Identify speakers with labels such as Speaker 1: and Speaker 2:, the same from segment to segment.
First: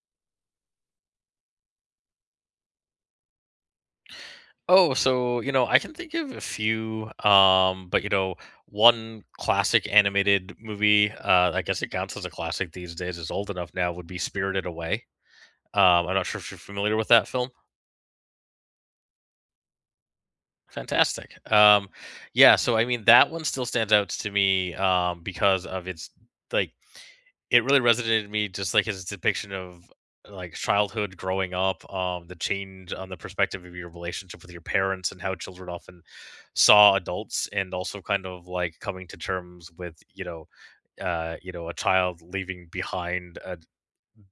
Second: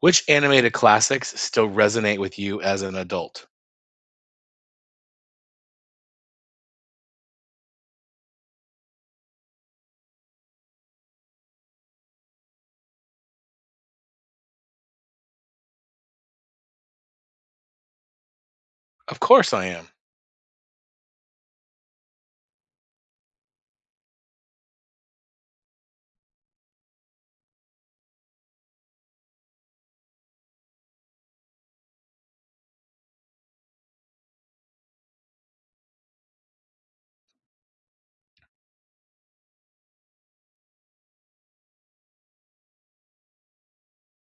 Speaker 1: Which animated classics still resonate with you as an adult?
Speaker 2: I can think of a few, one classic animated movie, I guess it counts as a classic these days, is old enough now, would be Spirited Away. I'm not sure if you're familiar with that film.
Speaker 1: Of course I am.
Speaker 2: Fantastic. That one still stands out to me, because of its like It really resonated in me, just like his depiction of, like, childhood growing up, the change on the perspective of your relationship with your parents and how children often saw adults and also kind of, like, coming to terms with, a child leaving behind,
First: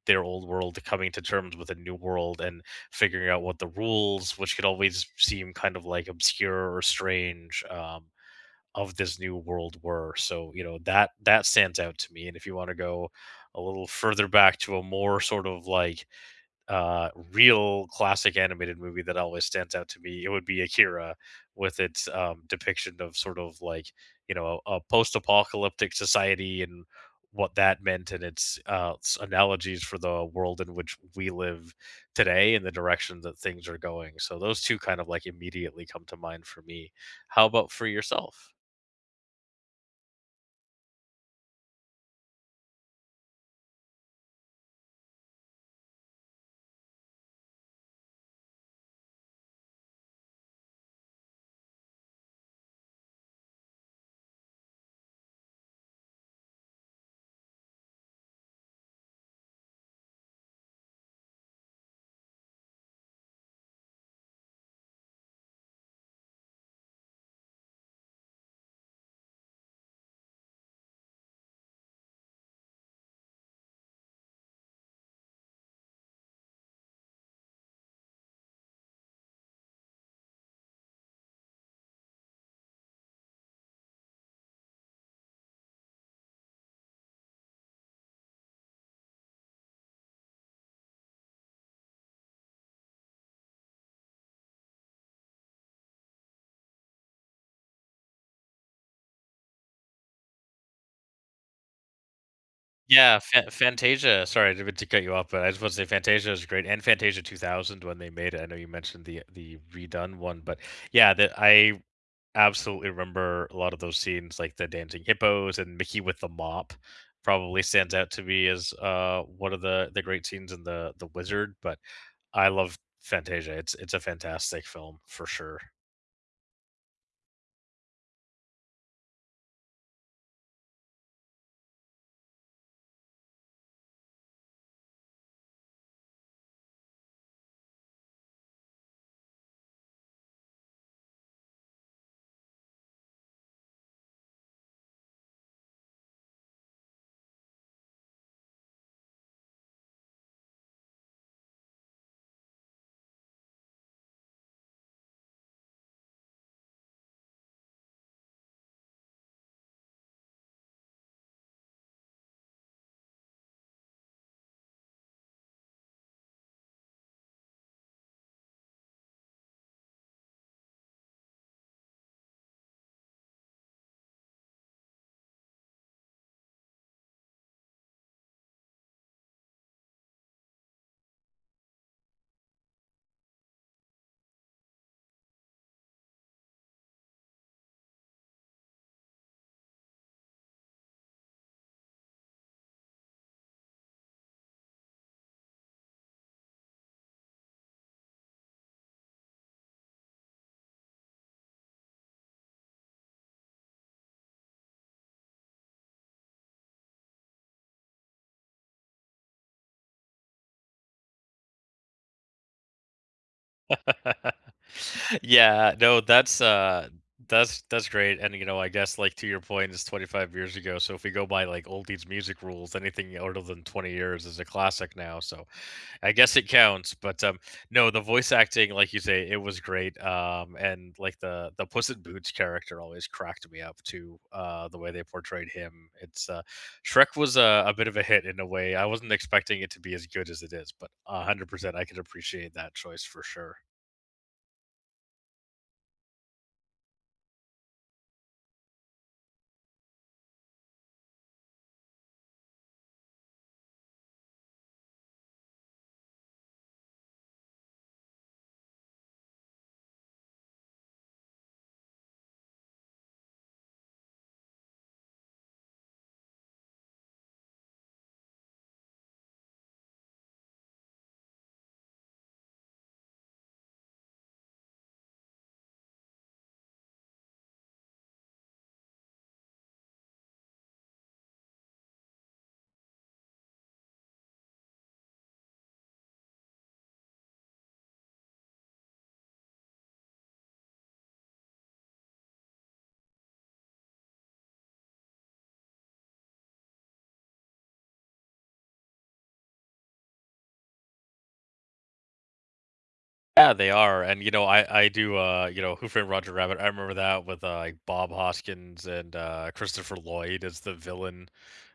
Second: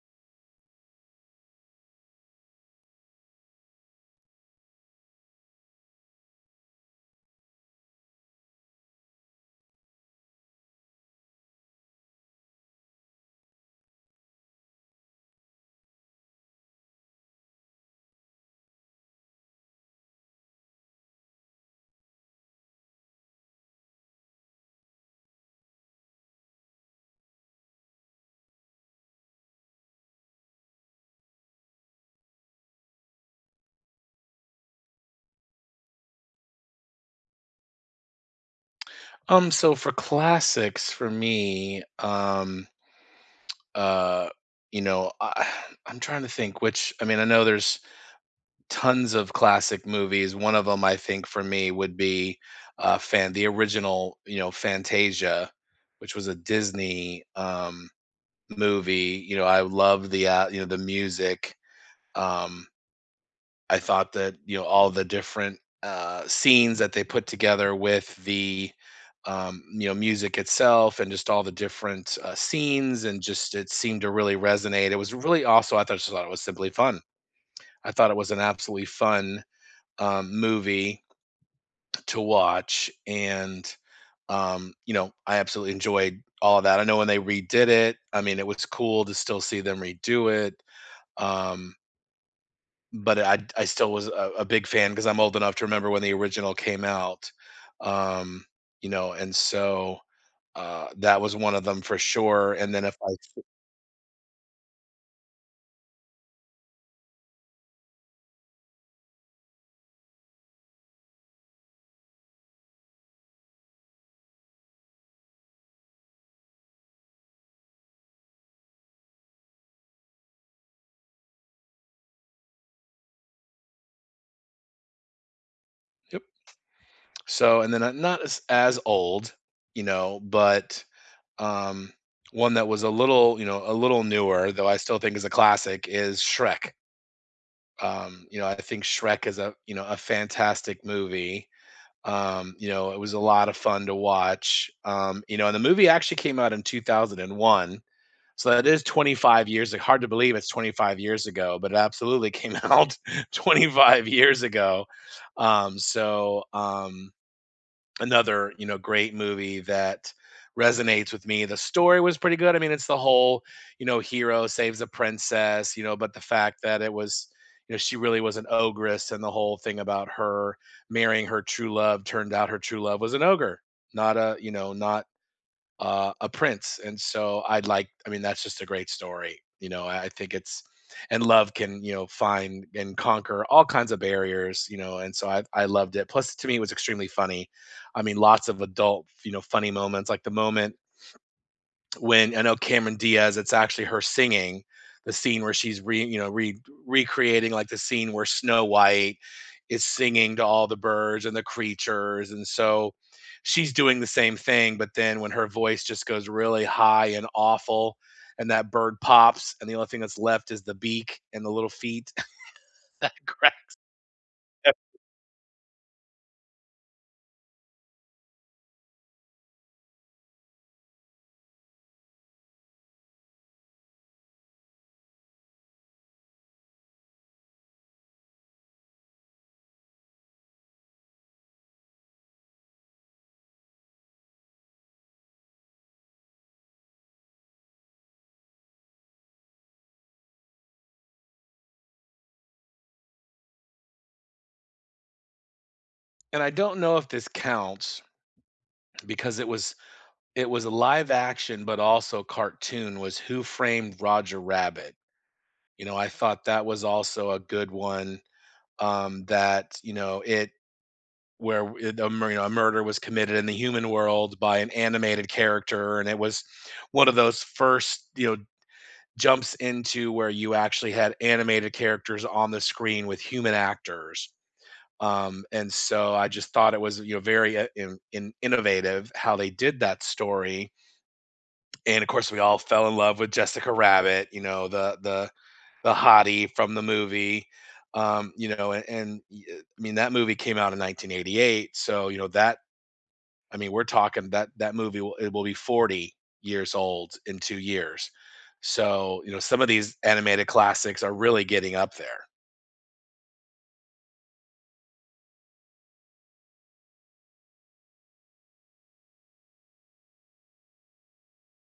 Speaker 2: their old world, coming to terms with a new world and figuring out what the rules, which could always seem kind of, like, obscure or strange, of this new world were. So, you know, that stands out to me. And if you want to go a little further back to a more sort of like real classic animated movie that always stands out to me, it would be Akira with its depiction of sort of like, you know, a post-apocalyptic society and what that meant and its analogies for the world in which we live today and the direction that things are going. So those two kind of like immediately come to mind for me. How about for yourself?
Speaker 1: So for classics for me, uh, you know, I, I'm trying to think which, I mean, I know there's tons of classic movies. One of them I think for me would be fan the original, you know, Fantasia, which was a Disney movie. You know, I love the you know, the music. Um I thought that, you know, all the different scenes that they put together with the, you know, music itself and just all the different scenes and just it seemed to really resonate. It was really also, I thought, just thought it was simply fun. I thought it was an absolutely fun movie to watch. And, you know, I absolutely enjoyed all of that. I know when they redid it, I mean, it was cool to still see them redo it. Um, But I still was a big fan because 'cause I'm old enough to remember when the original came out, um, you know, and so, that was one of them for sure, and then if I,
Speaker 2: Yeah, Fantasia, sorry to cut you off, but I just want to say Fantasia is great, and Fantasia 2000 when they made it. I know you mentioned the redone one, but yeah, that I absolutely remember a lot of those scenes, like the dancing hippos and Mickey with the mop probably stands out to me as, one of the great scenes in The Wizard, but I love Fantasia. It's a fantastic film for sure.
Speaker 1: yep. So, and then I'm not as old, you know, but, um, one that was a little, you know, a little newer, though I still think is a classic, is Shrek. You know, I think Shrek is a, you know, a fantastic movie. You know, it was a lot of fun to watch. You know, and the movie actually came out in 2001. So that is 25 years. Like, hard to believe it's 25 years ago, but it absolutely came out 25 years ago. Um, so, um, another you know great movie that resonates with me, the story was pretty good. I mean, it's the whole, you know, hero saves a princess, you know, but the fact that it was, you know, she really was an ogress and the whole thing about her marrying her true love turned out her true love was an ogre, not a, you know, not a prince. And so I'd like, I mean, that's just a great story. You know, I think it's, and love can, you know, find and conquer all kinds of barriers, you know, and so I loved it. Plus, to me, it was extremely funny. I mean, lots of adult, you know, funny moments, like the moment when I know Cameron Diaz, it's actually her singing the scene where she's re you know re recreating like the scene where Snow White is singing to all the birds and the creatures, and so she's doing the same thing, but then when her voice just goes really high and awful, and that bird pops, and the only thing that's left is the beak and the little feet that grab.
Speaker 2: Yeah, no, that's that's great. And you know, I guess like to your point, it's 25 years ago. So if we go by like oldies music rules, anything older than 20 years is a classic now. So I guess it counts. But no, the voice acting, like you say, it was great. Um, and like the Puss in Boots character always cracked me up too, the way they portrayed him. It's Shrek was a bit of a hit in a way. I wasn't expecting it to be as good as it is, but 100% I could appreciate that choice for sure.
Speaker 1: And I don't know if this counts because it was a live action, but also cartoon, was Who Framed Roger Rabbit? You know, I thought that was also a good one, that, you know, it where it, a, you know, a murder was committed in the human world by an animated character, and it was one of those first, you know, jumps into where you actually had animated characters on the screen with human actors. And so I just thought it was, you know, very in innovative how they did that story. And of course, we all fell in love with Jessica Rabbit, you know, the the hottie from the movie. You know, and, I mean that movie came out in 1988, so you know that I mean we're talking that movie will it will be 40 years old in 2 years. So, you know, some of these animated classics are really getting up there.
Speaker 2: Yeah, they are, and, you know, I do, you know, Who Framed Roger Rabbit, I remember that with, like, Bob Hoskins and, Christopher Lloyd as the villain,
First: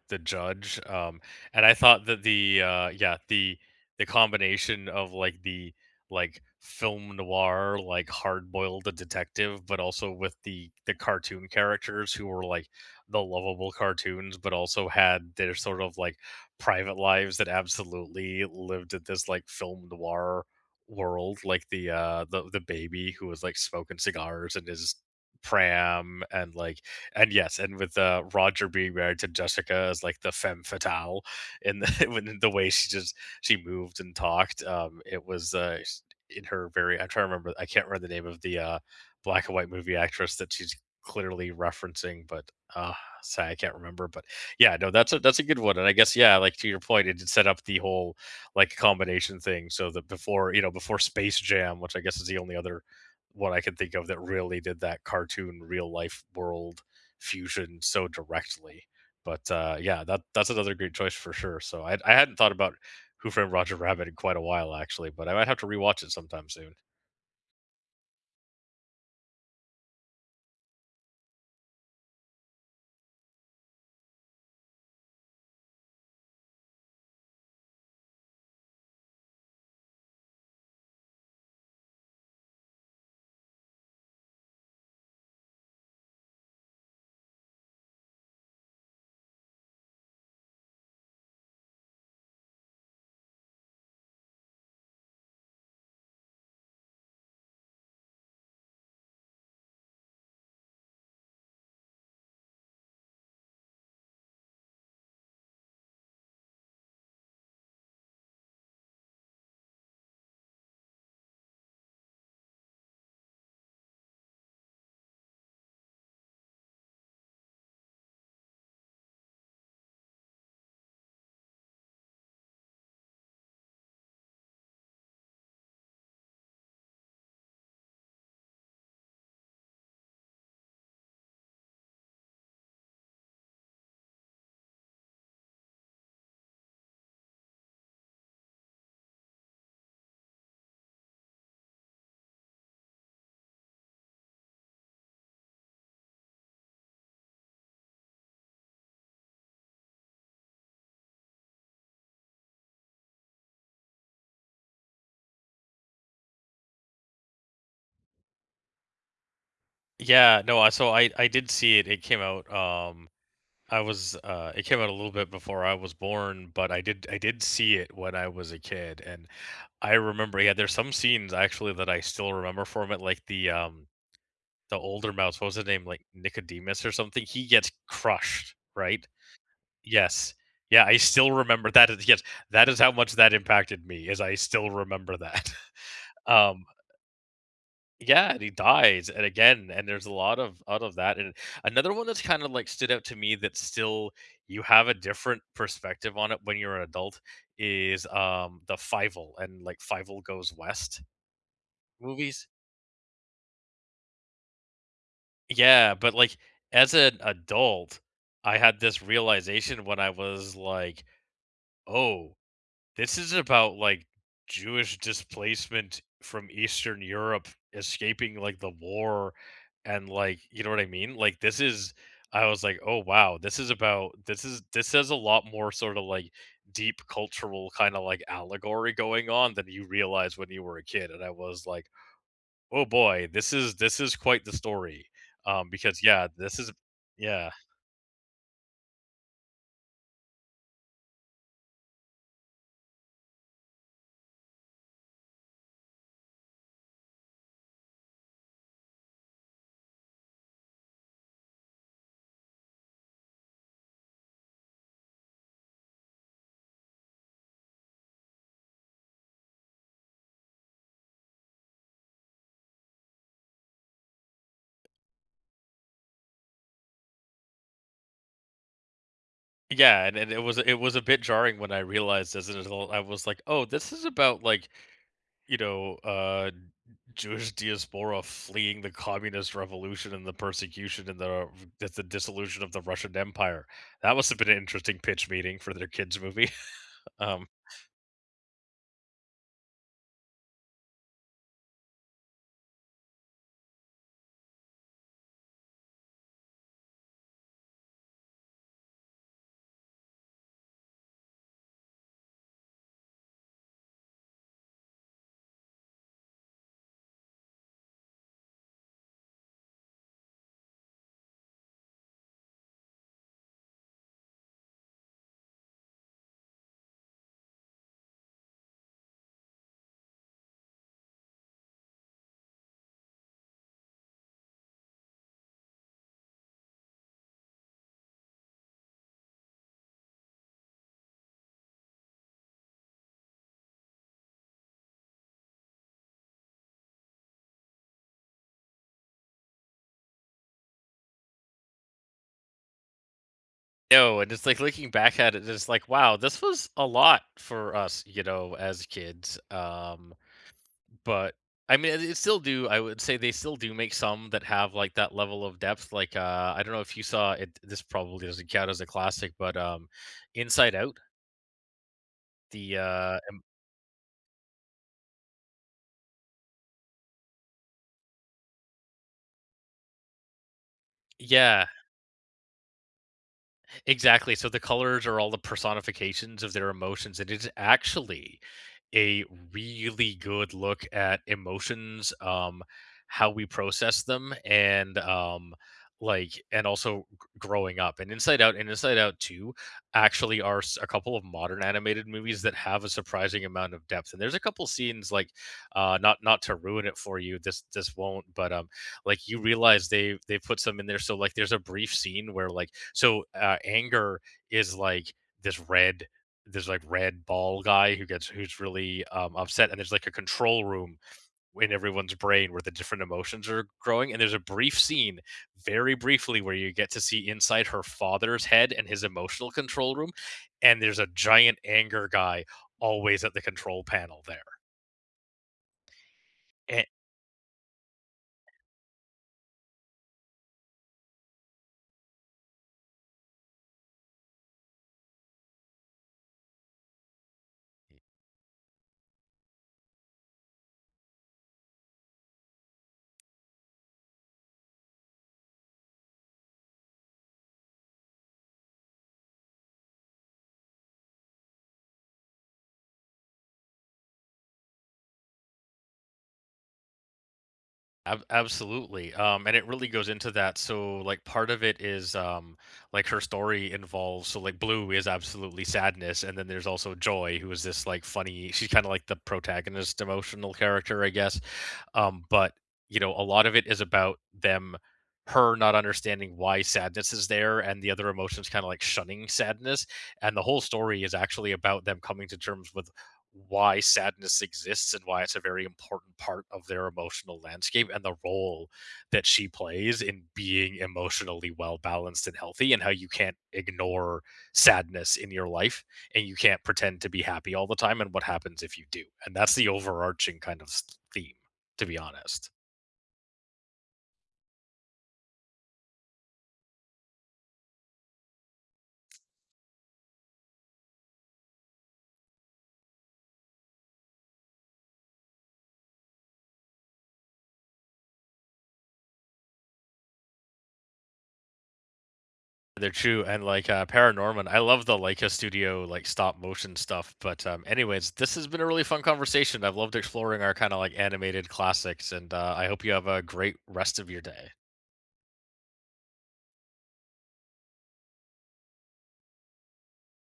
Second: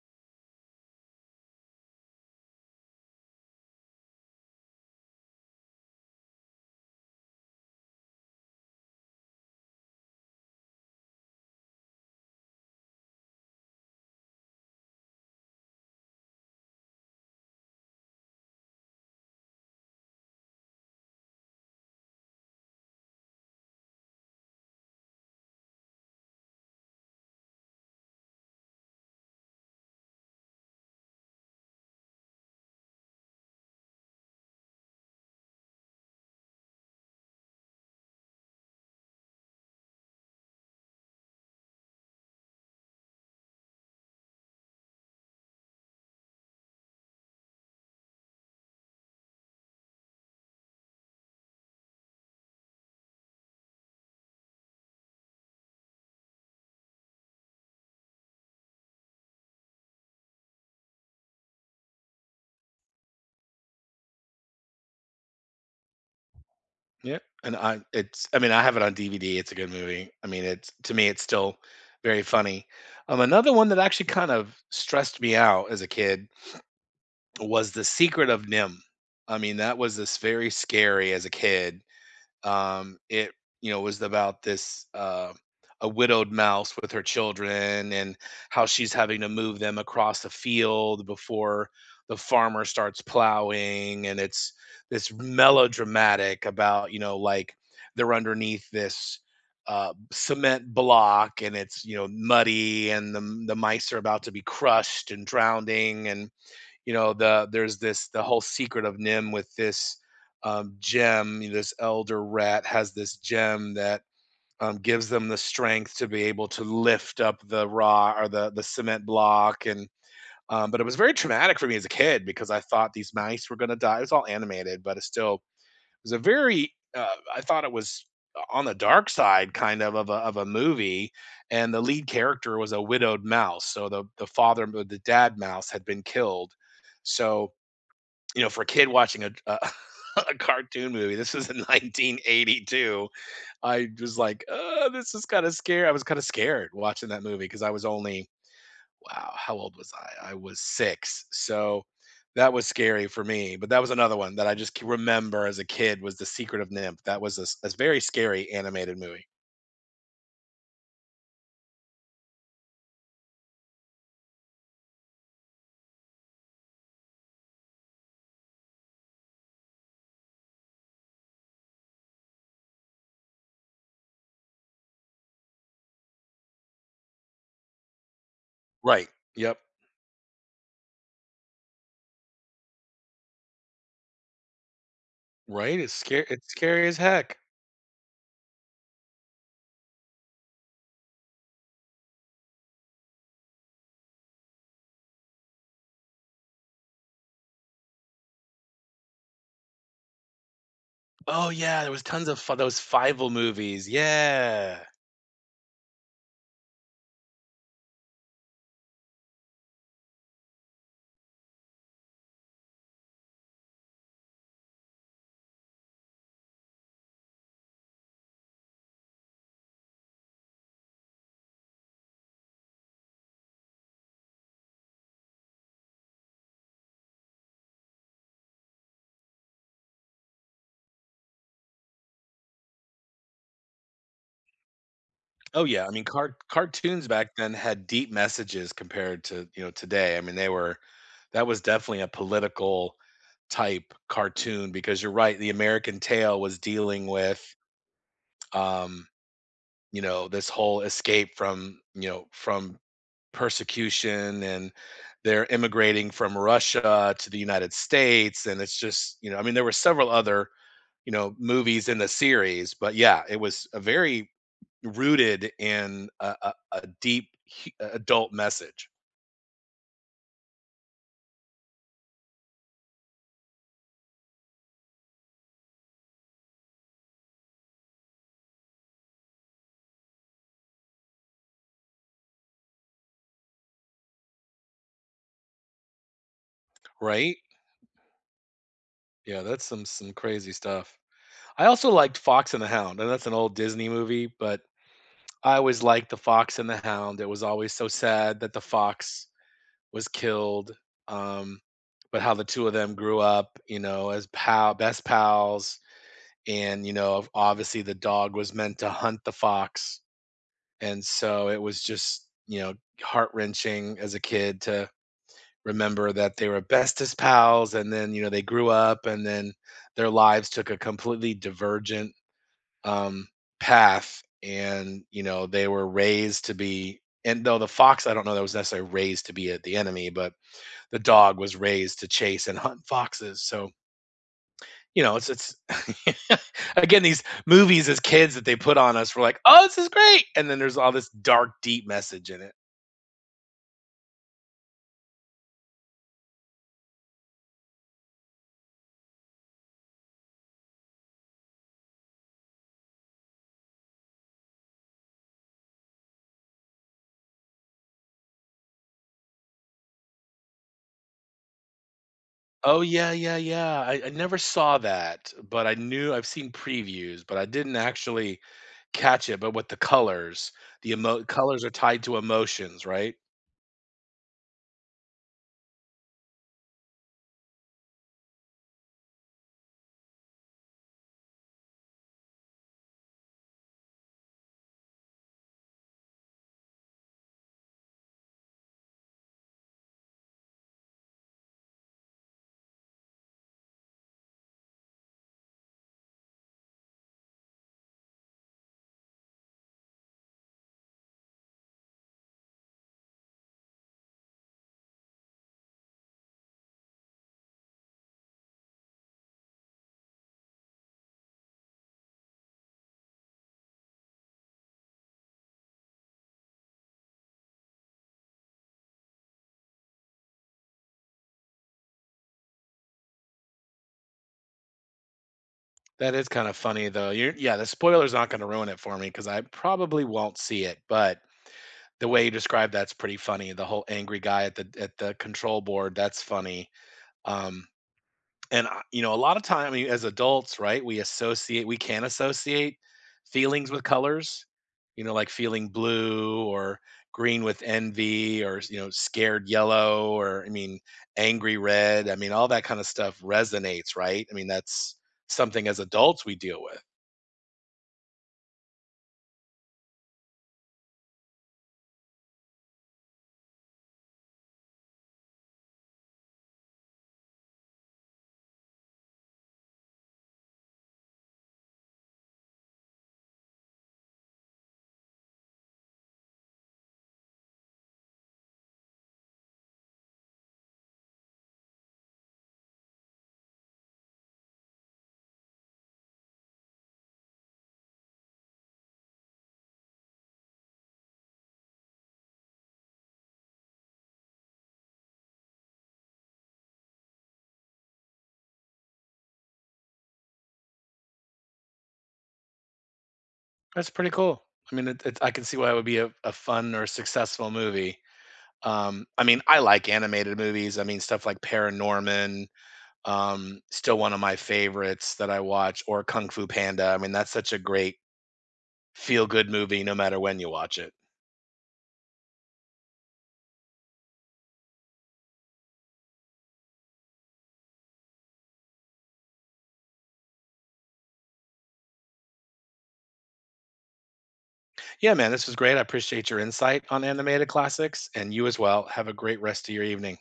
Speaker 2: the judge, and I thought that the, yeah, the combination of, like, the, like, film noir, like, hard-boiled detective, but also with the cartoon characters who were, like, the lovable cartoons, but also had their sort of, like, private lives that absolutely lived at this, like, film noir world, like the the baby who was like smoking cigars in his pram and yes, and with Roger being married to Jessica as like the femme fatale in the when the way she moved and talked. Um, it was in her very, I'm trying to remember, I can't remember the name of the black and white movie actress that she's clearly referencing, but uh sorry, I can't remember. But yeah, no, that's a good one. And I guess, yeah, like to your point, it did set up the whole like combination thing. So that before, you know, before Space Jam, which I guess is the only other one I can think of that really did that cartoon real life world fusion so directly. But yeah, that's another great choice for sure. So I hadn't thought about Who Framed Roger Rabbit in quite a while actually, but I might have to rewatch it sometime soon.
Speaker 1: Yeah. And I it's I mean I have it on DVD. It's a good movie. I mean it's to me it's still very funny. Another one that actually kind of stressed me out as a kid was The Secret of Nim. I mean, that was this very scary as a kid. It, you know, was about this a widowed mouse with her children and how she's having to move them across the field before the farmer starts plowing, and it's this melodramatic about, you know, like they're underneath this cement block, and it's, you know, muddy, and the mice are about to be crushed and drowning, and you know the there's this the whole secret of nim with this gem, you know, this elder rat has this gem that gives them the strength to be able to lift up the raw or the cement block, and but it was very traumatic for me as a kid because I thought these mice were going to die. It was all animated, but it still it was a very I thought it was on the dark side kind of a movie. And the lead character was a widowed mouse, so the father, the dad mouse, had been killed, so you know, for a kid watching a a cartoon movie, this was in 1982. I was like, "Oh, this is kinda scary." I was kinda scared watching that movie because I was only wow, how old was I? I was 6, so that was scary for me, but that was another one that I just c remember as a kid was The Secret of Nymph. That was a very scary animated movie.
Speaker 2: Yeah, no, I so I did see it. It came out I was it came out a little bit before I was born, but I did see it when I was a kid, and I remember, yeah, there's some scenes actually that I still remember from it, like the older mouse, what was his name? Like Nicodemus or something. He gets crushed, right?
Speaker 1: Right. Yep.
Speaker 2: Yes. Yeah, I still remember Yes, that is how much that impacted me, is I still remember that.
Speaker 1: Right? It's
Speaker 2: um
Speaker 1: scary as heck.
Speaker 2: yeah, and he dies, and again, and there's a lot of out of that. And another one that's kind of like stood out to me that still you have a different perspective on it when you're an adult is the Fievel and like Fievel Goes West
Speaker 1: Oh, yeah, there was tons of
Speaker 2: movies.
Speaker 1: f those Fievel movies, yeah.
Speaker 2: Yeah, but like as an adult, I had this realization when I was like, "Oh, this is about like Jewish displacement from Eastern Europe escaping like the war and like, you know what I mean? Like this is I was like, "Oh wow, this is about this is this has a lot more sort of like deep cultural kind of like allegory going on than you realize when you were a kid." And I was like, oh boy, this is quite the story,
Speaker 1: Oh, yeah, I
Speaker 2: because
Speaker 1: mean,
Speaker 2: yeah, this is
Speaker 1: cartoons back
Speaker 2: yeah,
Speaker 1: then had deep messages compared to, you know, today. I mean, they were that was definitely a political type cartoon because you're right, the American Tale was dealing with, um, you know, this whole escape from, you know, from persecution, and they're immigrating from Russia to the United States, and it's just, you know, I mean, there were several other, you know, movies in the series, but yeah, it was a very rooted in a deep adult message,
Speaker 2: yeah, and it was, a bit jarring when I realized as an adult. I was like, oh, this is about like you know uh, Jewish diaspora fleeing the communist revolution and the persecution and the that's the dissolution of the Russian Empire. That must have been an interesting pitch meeting for their kids movie.
Speaker 1: right?
Speaker 2: um,
Speaker 1: Yeah, that's some crazy stuff. I also liked Fox and the Hound, and that's an old Disney movie, but I always liked the Fox and the Hound. It was always so sad that the fox was killed, um, but how the two of them grew up, you know, as pal best pals, and you know, obviously the dog was meant to hunt the fox, and so it was just you know heart wrenching as a kid to remember that they were bestest pals and then, you know, they grew up and then their lives took a completely divergent, um, path, and, you know, they were raised to be, and though the fox, I don't know that was necessarily raised to be a the enemy, but the dog was raised to chase and hunt foxes, so, you know, it's again, these movies as kids that they put on us, we're like, "Oh, this is great," and then there's all this dark, deep message in it.
Speaker 2: no, and it's like looking back at it, it's like wow, this was a lot for us, you know, as kids. But, I mean, it still do I would say they still do make some that have, like, that level of depth, like, I don't know if you saw it, this probably doesn't count as a classic, but, Inside Out, the,
Speaker 1: Oh, yeah,
Speaker 2: uh,
Speaker 1: yeah,
Speaker 2: um
Speaker 1: yeah. I never saw that, but I knew I've seen previews, but I didn't actually catch it. But with the colors, the colors
Speaker 2: Yeah.
Speaker 1: are tied to emotions, right?
Speaker 2: Exactly. So the colors are all the personifications of their emotions, and it's actually a really good look at emotions, how we process them, and like, and also growing up. And Inside Out Two actually are a couple of modern animated movies that have a surprising amount of depth. And there's a couple scenes like, not not to ruin it for you, this won't, but like you realize they put some in there, so like there's a brief scene where like so anger is like this red, there's like red ball guy who gets, who's really upset, and there's like a control room in everyone's brain where the different emotions are growing, and there's a brief scene very briefly where you get to see inside her father's head and his emotional control room, and there's a giant anger guy always at the control panel there.
Speaker 1: That is kind of funny, though. You're, yeah, the spoiler's not going to ruin it for me because I probably won't see it. But the way you describe that's pretty funny. The whole angry guy at the control board, that's funny. Um, And, I you know, a lot of time, I mean, as adults, right, we can associate feelings with colors, you know, like feeling blue or green with envy or, you know, scared yellow or, I mean, angry red. I mean, all that kind of stuff resonates, right? I mean, that's something as adults we deal with.
Speaker 2: Absolutely. And it really goes into that. So, like, part of it is like her story involves. So, like, Blue is absolutely sadness, and then there's also Joy, who is this like funny. She's kind of like the protagonist, emotional character, I guess. But you know, a lot of it is about them, her not understanding why sadness is there, and the other emotions kind of like shunning sadness. And the whole story is actually about them coming to terms with why sadness exists and why it's a very important part of their emotional landscape and the role that she plays in being emotionally well balanced and healthy, and how you can't ignore sadness in your life and you can't pretend to be happy all the time and what happens if you do, and that's the overarching kind of theme, to be honest.
Speaker 1: That's pretty cool. I mean, it, I can see why it would be a fun or successful movie. I mean, I like animated movies. I mean, stuff like Paranorman, still one of my favorites that I watch, or Kung Fu Panda. I mean, that's such a great feel good movie no matter when you watch it.
Speaker 2: They're true, and like Paranorman, I love the Leica Studio like stop motion stuff. But anyways, this has been a really fun conversation. I've loved exploring our kind of like animated classics, and I hope you have a great rest of your day.
Speaker 1: Yeah, man, this was great. I appreciate your insight on animated classics, and you as well. Have a great rest of your evening.